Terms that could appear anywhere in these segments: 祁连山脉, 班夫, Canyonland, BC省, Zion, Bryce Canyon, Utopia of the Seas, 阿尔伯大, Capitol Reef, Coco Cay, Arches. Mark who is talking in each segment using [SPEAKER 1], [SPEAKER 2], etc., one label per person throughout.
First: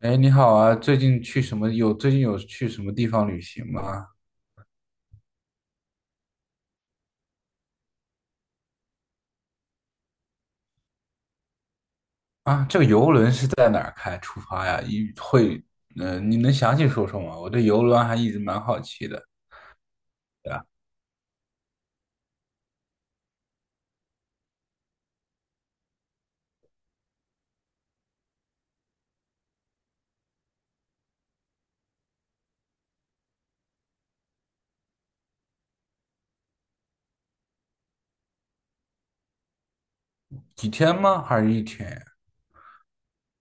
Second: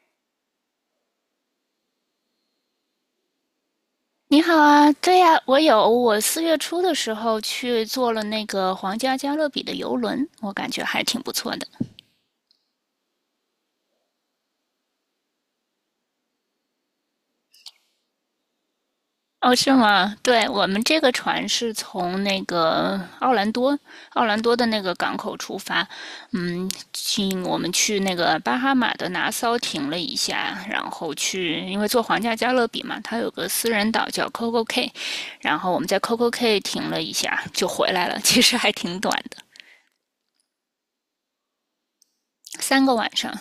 [SPEAKER 1] 哎，你好啊！最近有去什么地方旅行吗？
[SPEAKER 2] 你好啊，对呀，我有，我4月初的时候去坐了那个皇家加勒比的游轮，我感觉还挺不错的。
[SPEAKER 1] 啊，这个游轮是在哪儿开出发呀？你能详细说说吗？我对游轮还一直蛮好奇的。
[SPEAKER 2] 哦，是吗？对，
[SPEAKER 1] 对啊，
[SPEAKER 2] 我们这个船是从那个奥兰多的那个港口出发，我们去那个巴哈马的拿骚停了一下，然后去，因为坐皇家加勒比嘛，它有个私人岛叫 Coco Cay，然后我们在 Coco Cay 停了一下就回来了，其实还挺短的，
[SPEAKER 1] 几天吗？还是一天呀？
[SPEAKER 2] 三个晚上。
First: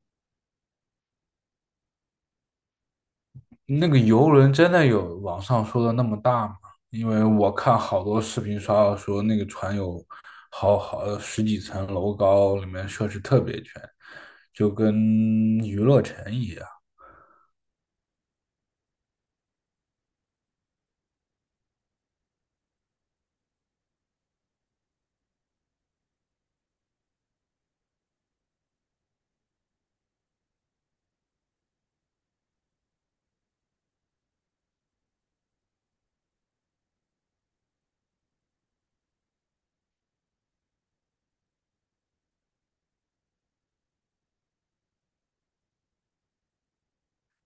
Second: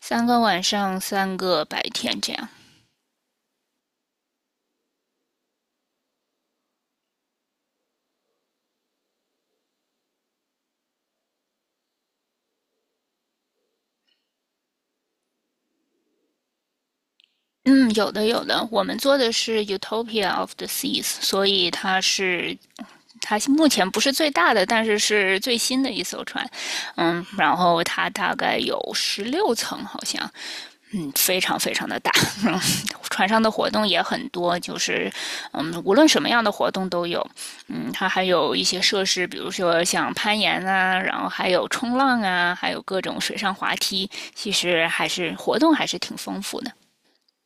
[SPEAKER 2] 三个晚上，三个白天这样。
[SPEAKER 1] 那个游轮真的有网上说的那么大吗？因为我看好多视频刷到说那个船有好十几层楼高，里面设施特别全，就跟娱乐城一样。
[SPEAKER 2] 嗯，有的有的，我们做的是 Utopia of the Seas，所以它目前不是最大的，但是是最新的一艘船。然后它大概有16层，好像，非常非常的大。船上的活动也很多，就是无论什么样的活动都有。它还有一些设施，比如说像攀岩啊，然后还有冲浪啊，还有各种水上滑梯，其实活动还是挺丰富的。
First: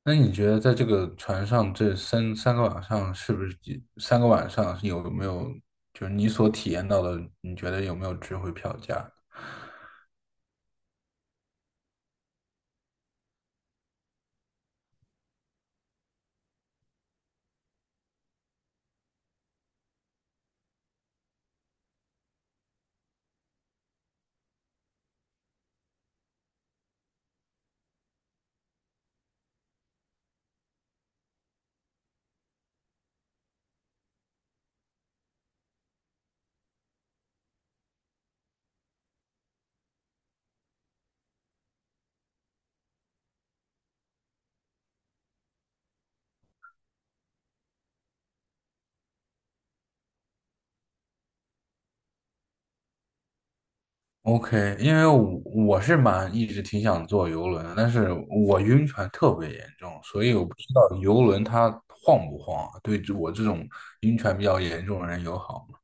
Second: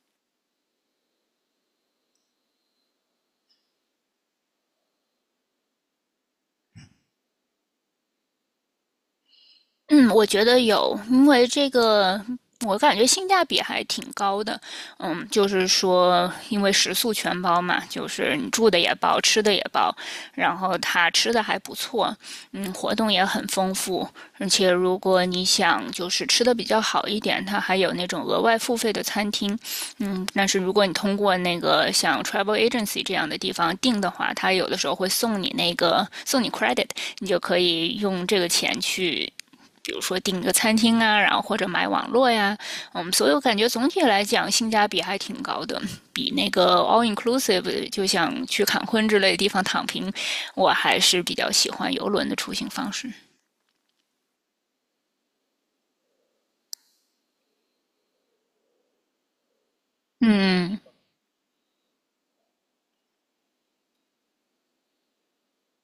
[SPEAKER 1] 那你觉得在这个船上这三个晚上，是不是三个晚上有没有就是你所体验到的，你觉得有没有值回票价
[SPEAKER 2] 嗯，我觉得有，因为这个我感觉性价比还挺高的。就是说，因为食宿全包嘛，就是你住的也包，吃的也包，然后它吃的还不错，活动也很丰富，而且如果你想就是吃的比较好一点，它还有那种额外付费的餐厅。但是如果你通过那个像 travel agency 这样的地方订的话，它有的时候会送你 credit，你就可以用这个钱去比如说订个餐厅啊，然后或者买网络呀，所以我感觉总体来讲性价比还挺高的，比那个 all inclusive 就像去坎昆之类的地方躺平，我还是比较喜欢游轮的出行方式。
[SPEAKER 1] ？OK，因为我是蛮一直挺想坐游轮的，但是我晕船特别严重，所以我不知
[SPEAKER 2] 嗯，
[SPEAKER 1] 道游轮它晃不晃啊对我这种晕船比较严重的人友好吗？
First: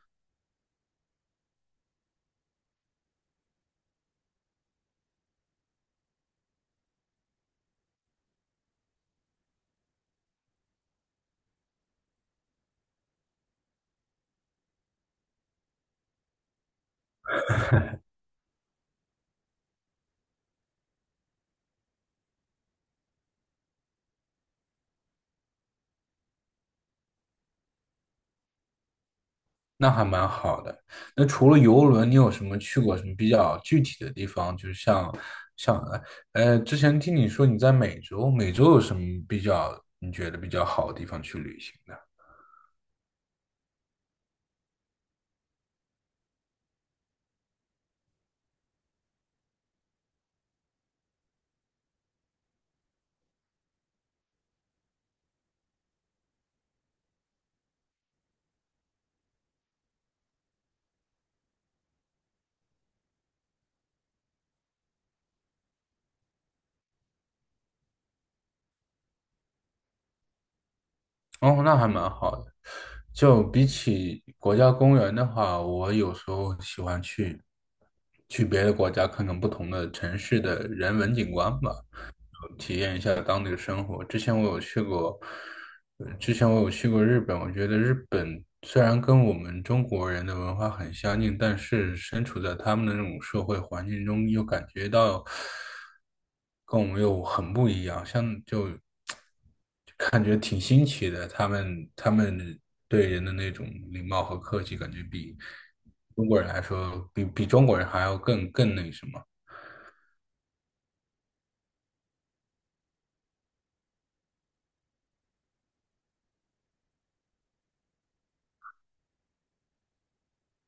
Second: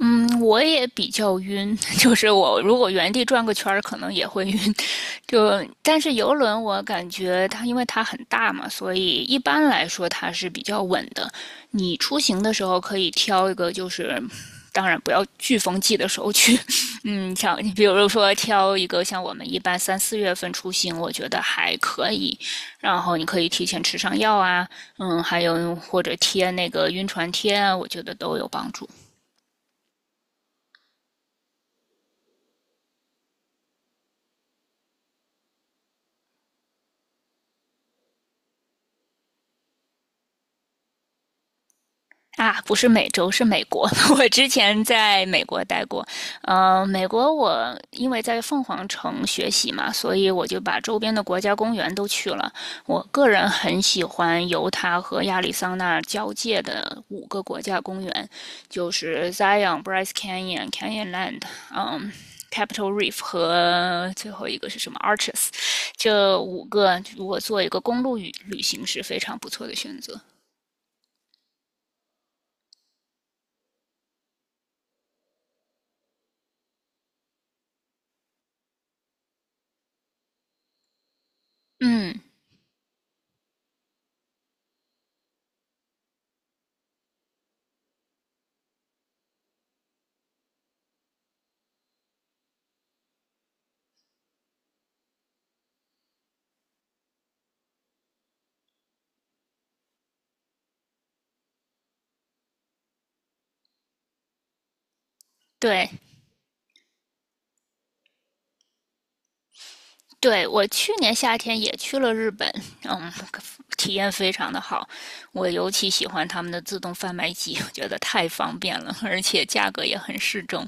[SPEAKER 2] 嗯，我也比较晕，就是我如果原地转个圈儿，可能也会晕。但是游轮，我感觉它因为它很大嘛，所以一般来说它是比较稳的。你出行的时候可以挑一个，就是当然不要飓风季的时候去。像你比如说挑一个像我们一般三四月份出行，我觉得还可以。然后你可以提前吃上药啊，还有或者贴那个晕船贴啊，我觉得都有帮助。
[SPEAKER 1] 那还蛮好的。那除了游轮，你有什么去过什么比较具体的地方？就是像像呃，之前听你说你在美洲，美洲有什么比较你觉得比较好的地方去旅行的？
[SPEAKER 2] 啊，不是美洲，是美国。我之前在美国待过，美国我因为在凤凰城学习嘛，所以我就把周边的国家公园都去了。我个人很喜欢犹他和亚利桑那交界的五个国家公园，就是 Zion、Bryce Canyon、Canyonland，嗯。Capitol Reef 和最后一个是什么？Arches，这五个如果做一个公路旅行是非常不错的选择。
[SPEAKER 1] 哦，那还蛮好的。就比起国家公园的话，我有时候喜欢去别的国家看看不同的城市的人文景观吧。
[SPEAKER 2] 嗯，
[SPEAKER 1] 体验一下当地的生活。之前我有去过日本，我觉得日本虽然跟我们中国人的文化很相近，但是身处在他们的那种社会环境中，又感觉到跟我们又很不一样，感觉挺新奇的。他们对人的那种礼貌和客气，感觉比
[SPEAKER 2] 对，
[SPEAKER 1] 中国人来说，比中国人还要更那什么。
[SPEAKER 2] 对，我去年夏天也去了日本，嗯，体验非常的好。我尤其喜欢他们的自动贩卖机，我觉得太方便了，而且价格也很适中。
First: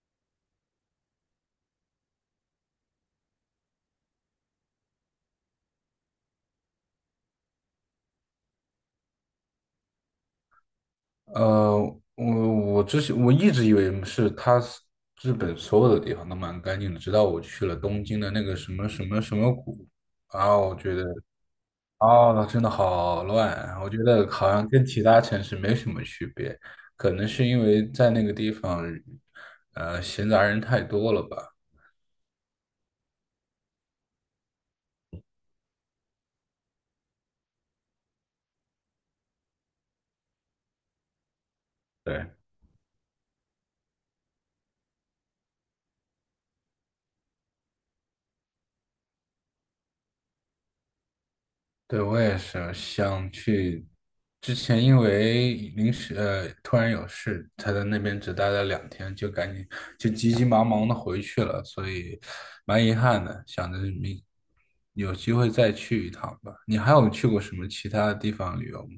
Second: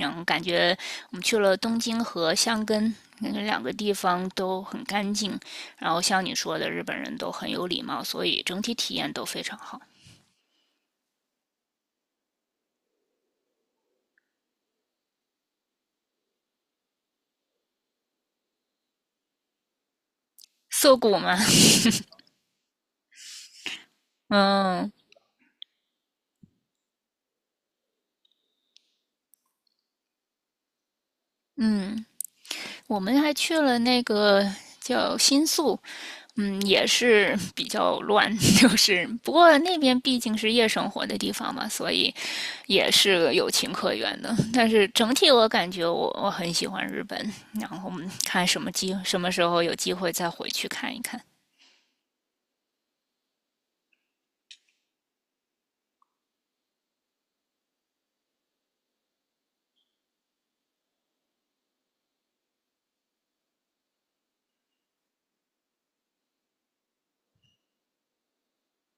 [SPEAKER 2] 感觉我们去了东京和箱根，那两个地方都很干净。然后像你说的，日本人都很有礼貌，所以整体体验都非常好。
[SPEAKER 1] 呃，我之前我一直以为它是日本所有的地方都蛮干净的，直到我去了东京的那个什么什么什么谷，然后我觉
[SPEAKER 2] 涩
[SPEAKER 1] 得
[SPEAKER 2] 谷嘛，
[SPEAKER 1] 啊，那真的好乱啊我觉得 好像跟
[SPEAKER 2] 嗯
[SPEAKER 1] 其他城市没什么区别，可能是因为在那个地方，闲杂人太多了吧。
[SPEAKER 2] 嗯。我们还去了那个叫新宿，也是 比较乱，就是不过那边毕竟是夜生活的地方嘛，所以
[SPEAKER 1] 对。
[SPEAKER 2] 也是有情可原的。但是整体我感觉我很喜欢日本，然后我们看什么机什么时候有机会再回去看一看。
[SPEAKER 1] 对，我也是想去。之前因为临时突然有事，才在那边只待了2天，就赶紧就急急忙忙的回去了，所以蛮遗憾的。想着有机会再去一趟吧。你还有去过什么其他的地方旅游吗？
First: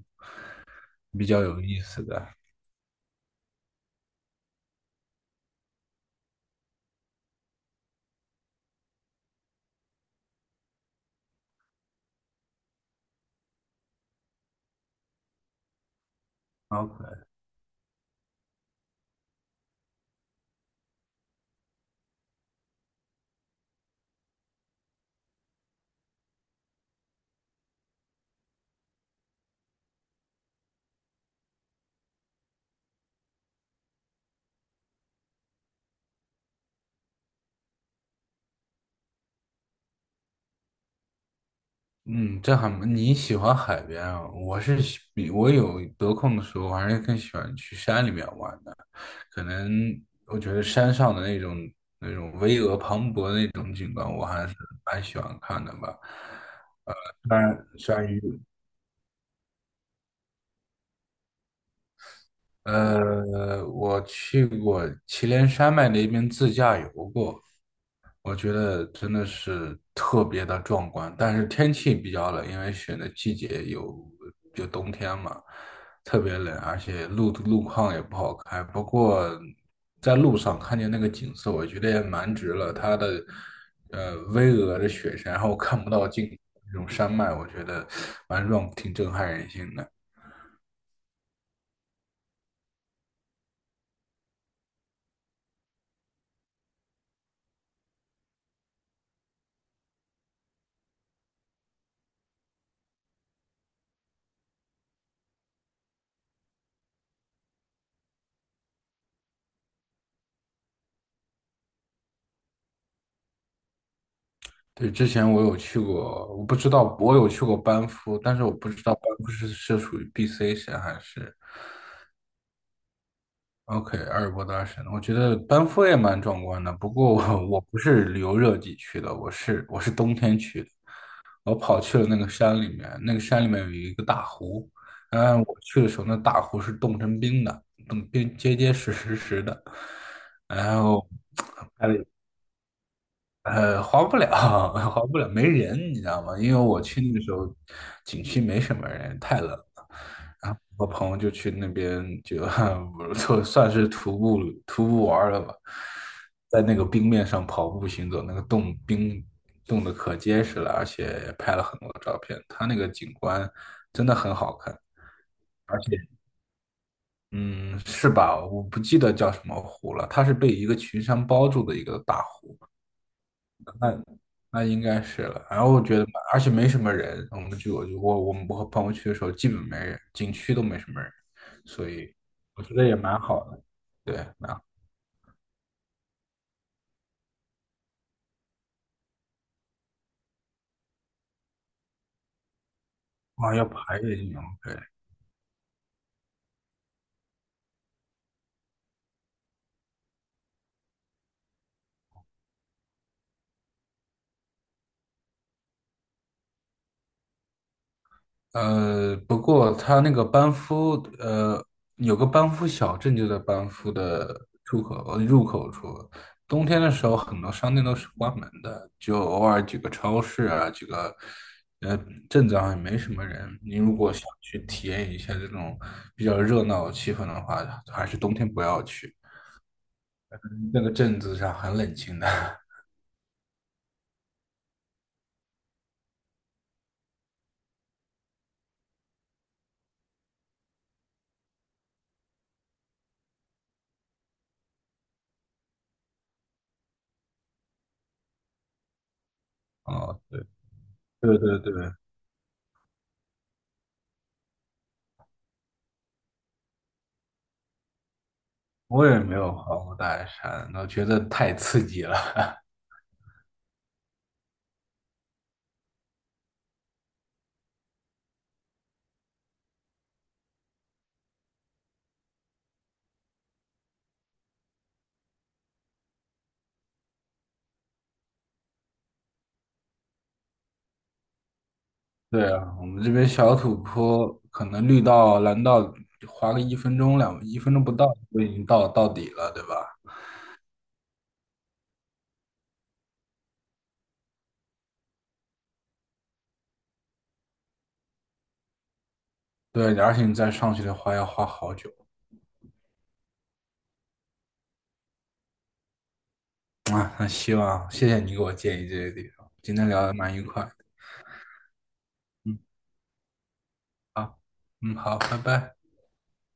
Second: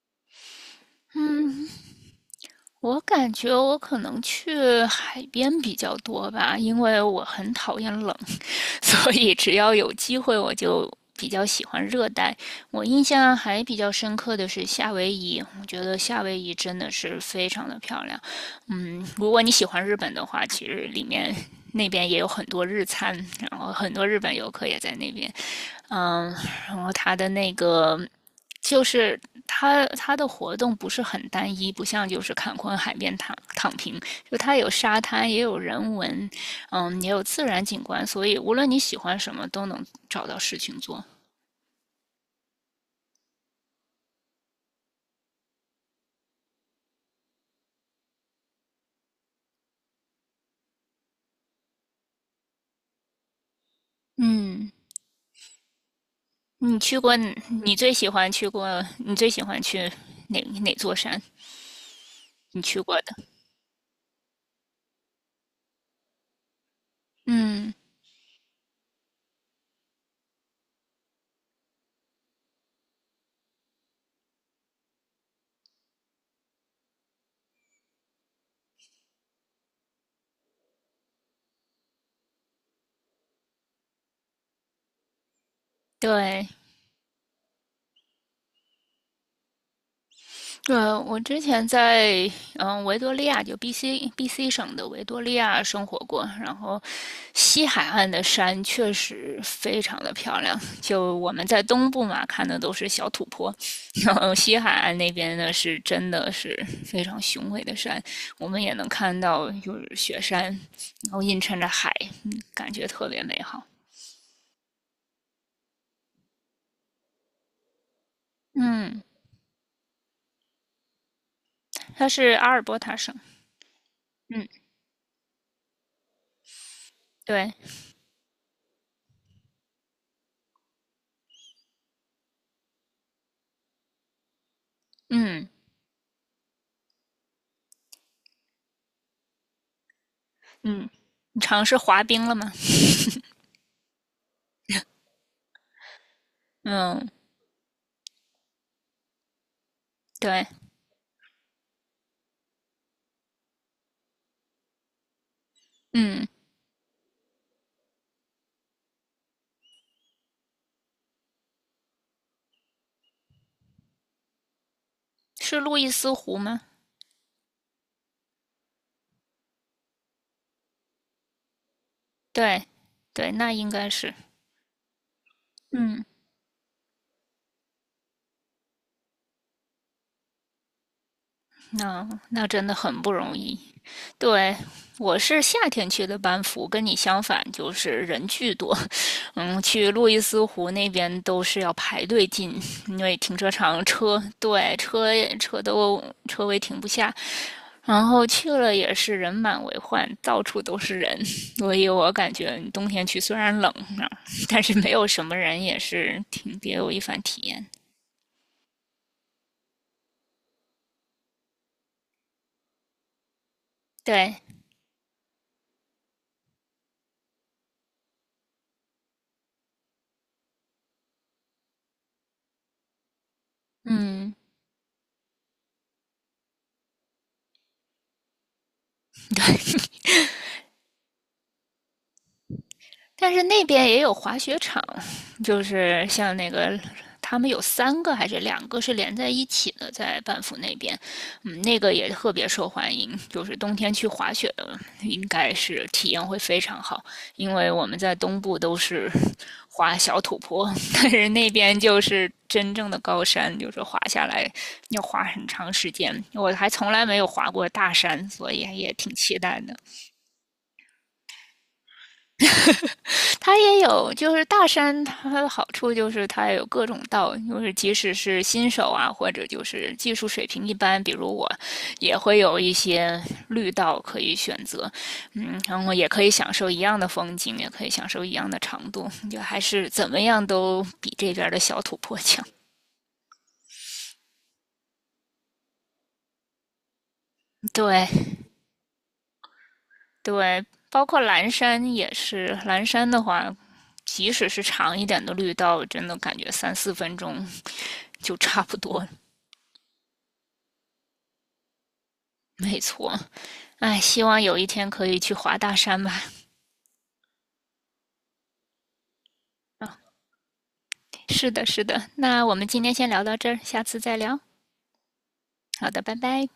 [SPEAKER 1] 比较有意思的？
[SPEAKER 2] 我感觉我可能去海边比较多吧，因为我很讨厌冷，所以只要有机会，我就比较喜欢热带。我印象还比较深刻的是夏威夷，我觉得夏威夷真的是非常的漂亮。如果你喜欢日本的话，其实那边也有很多日餐，然后很多日本游客也在那边。嗯，然后它的那个就是它它的活动不是很单一，不像就是坎昆海边躺平，就它有沙滩，也有人文，也有自然景观，所以无论你喜欢什么，都能找到事情做。
[SPEAKER 1] 嗯，这还蛮你喜欢海边啊？我是喜比我有得空的时候，我还是更喜欢去山里面玩的。可能我觉得山上的那种巍峨磅礴的那种景观，我还是
[SPEAKER 2] 嗯，
[SPEAKER 1] 蛮喜欢看的吧。
[SPEAKER 2] 你去过，
[SPEAKER 1] 虽然
[SPEAKER 2] 你最
[SPEAKER 1] 虽然
[SPEAKER 2] 喜欢去过，你最喜欢去哪座山？你去过的？
[SPEAKER 1] 呃，我去过祁连山脉那边自驾游过，
[SPEAKER 2] 嗯，
[SPEAKER 1] 我觉得真的是特别的壮观，但是天气比较冷，因为选的季节就冬天嘛，特别冷，而且路况也不好开。不过在路上看见那个景色，我觉得也蛮值了。它的巍峨的雪山，然后看不到尽头
[SPEAKER 2] 对，
[SPEAKER 1] 那种山脉，我觉得挺震撼人心的。
[SPEAKER 2] 对，我之前在维多利亚，就 B.C. 省的维多利亚生活过，然后西海岸的山确实非常的漂亮。就我们在东部嘛，看的都是小土坡，然后西海岸那边呢真的是非常雄伟的山，我们也能看到就是雪山，然后映衬着海，感觉特别美好。
[SPEAKER 1] 对，之前我有去过，我不知道我有去过班夫，但是我不知道班
[SPEAKER 2] 嗯，
[SPEAKER 1] 夫是属于 BC 省还是。
[SPEAKER 2] 它是阿尔伯塔省。
[SPEAKER 1] OK，阿尔伯
[SPEAKER 2] 嗯，
[SPEAKER 1] 大神，我觉得班夫也蛮壮观的。不过我
[SPEAKER 2] 对，
[SPEAKER 1] 我不是旅游热季去的，我是冬天去的。我跑去了那个山里面，那个山里面有一个大湖。嗯，
[SPEAKER 2] 嗯
[SPEAKER 1] 我去的时候，那大湖是冻成冰的，冻冰结结实实实的。然
[SPEAKER 2] 嗯，
[SPEAKER 1] 后，
[SPEAKER 2] 你尝试
[SPEAKER 1] 哎，
[SPEAKER 2] 滑冰了吗？
[SPEAKER 1] 滑不了，滑不了，没人，你知道吗？因为我去
[SPEAKER 2] 嗯。
[SPEAKER 1] 那个时候，景区没什么人，太冷。
[SPEAKER 2] 对，
[SPEAKER 1] 然后我朋友就去那边就 就算是徒步玩儿了吧，
[SPEAKER 2] 嗯，
[SPEAKER 1] 在那个冰面上跑步行走，那个冻冰冻得可结实了，而且拍了很多照片。它那个景观真的很好看，
[SPEAKER 2] 是路
[SPEAKER 1] 而
[SPEAKER 2] 易
[SPEAKER 1] 且
[SPEAKER 2] 斯湖吗？
[SPEAKER 1] 嗯，是吧？我不记得叫什么湖了，它是被一个群山包住的一个大湖。
[SPEAKER 2] 对，对，那应该
[SPEAKER 1] 那。
[SPEAKER 2] 是，
[SPEAKER 1] 那应该是了。然后我觉
[SPEAKER 2] 嗯，
[SPEAKER 1] 得而且没什么人，我们就我就我我们我和朋友去的时候，基本没人，景区都没什么人，所
[SPEAKER 2] 那
[SPEAKER 1] 以
[SPEAKER 2] 那
[SPEAKER 1] 我
[SPEAKER 2] 真的
[SPEAKER 1] 觉得也
[SPEAKER 2] 很不
[SPEAKER 1] 蛮
[SPEAKER 2] 容
[SPEAKER 1] 好
[SPEAKER 2] 易。
[SPEAKER 1] 的。对，蛮
[SPEAKER 2] 对，
[SPEAKER 1] 好。
[SPEAKER 2] 我是夏天去的班夫，跟你相反，就是人巨多。去路易斯湖那边都是要排队进，因为停车
[SPEAKER 1] 哇，要
[SPEAKER 2] 场
[SPEAKER 1] 爬越
[SPEAKER 2] 车，
[SPEAKER 1] 岭，
[SPEAKER 2] 对，车位停不下。然后去了也是人满为患，到处都是人，所以我感觉冬天去虽然冷啊但是没有什么人也是挺别有一番体验。
[SPEAKER 1] 不过它那个班夫，呃，有个班夫小镇就在班夫
[SPEAKER 2] 对，
[SPEAKER 1] 的出口，入口处。冬天的时候，很多商店都是关门的，就偶尔几个超市啊，呃镇子上也没什么人。你如果想
[SPEAKER 2] 嗯，
[SPEAKER 1] 去体验一下这种比较热闹的气氛的话，还是冬天不要去，
[SPEAKER 2] 对，
[SPEAKER 1] 那个镇子上很冷清的。
[SPEAKER 2] 但是那边也有滑雪场，就是像那个他们有三个还是两个是连在一起的，在班夫那边，那个也特别受欢迎，就是冬天去滑雪的应该是体验会非常好，因为我们在东部都是 滑小
[SPEAKER 1] 哦，
[SPEAKER 2] 土
[SPEAKER 1] 对
[SPEAKER 2] 坡，但是
[SPEAKER 1] 对
[SPEAKER 2] 那
[SPEAKER 1] 对
[SPEAKER 2] 边
[SPEAKER 1] 对，
[SPEAKER 2] 就是真正的高山，就是滑下来要滑很长时间，我还从来没有滑过大山，所以也
[SPEAKER 1] 我
[SPEAKER 2] 挺
[SPEAKER 1] 也没
[SPEAKER 2] 期
[SPEAKER 1] 有
[SPEAKER 2] 待
[SPEAKER 1] 爬
[SPEAKER 2] 的。
[SPEAKER 1] 过大山，我觉得太刺激了。
[SPEAKER 2] 它也有，就是大山它的好处就是它有各种道，就是即使是新手啊，或者就是技术水平一般，比如我，也会有一些绿道可以选择，然后也可以享受一样的风景，也可以享受一样的长度，就还是怎么样都比这边的小土坡强。
[SPEAKER 1] 对啊，我们这边小土坡可能绿道、蓝道滑个一 分钟不到
[SPEAKER 2] 对
[SPEAKER 1] 就已经到底了，对吧？
[SPEAKER 2] 对，包括蓝山也是，蓝山的话，即使是长一点的绿道，真的感觉三四分钟就差不多
[SPEAKER 1] 对，而且你再上去的话要花好久
[SPEAKER 2] 没错，哎，希望有一天可以去滑大山吧。
[SPEAKER 1] 啊。那希望谢谢你给我建议这些地方，今天
[SPEAKER 2] 啊，
[SPEAKER 1] 聊
[SPEAKER 2] 哦
[SPEAKER 1] 得蛮愉快的。
[SPEAKER 2] 是的，是的。那我
[SPEAKER 1] 嗯，
[SPEAKER 2] 们今天先聊到这儿，下次再聊。
[SPEAKER 1] 好，嗯，好，拜拜。
[SPEAKER 2] 好的，拜拜。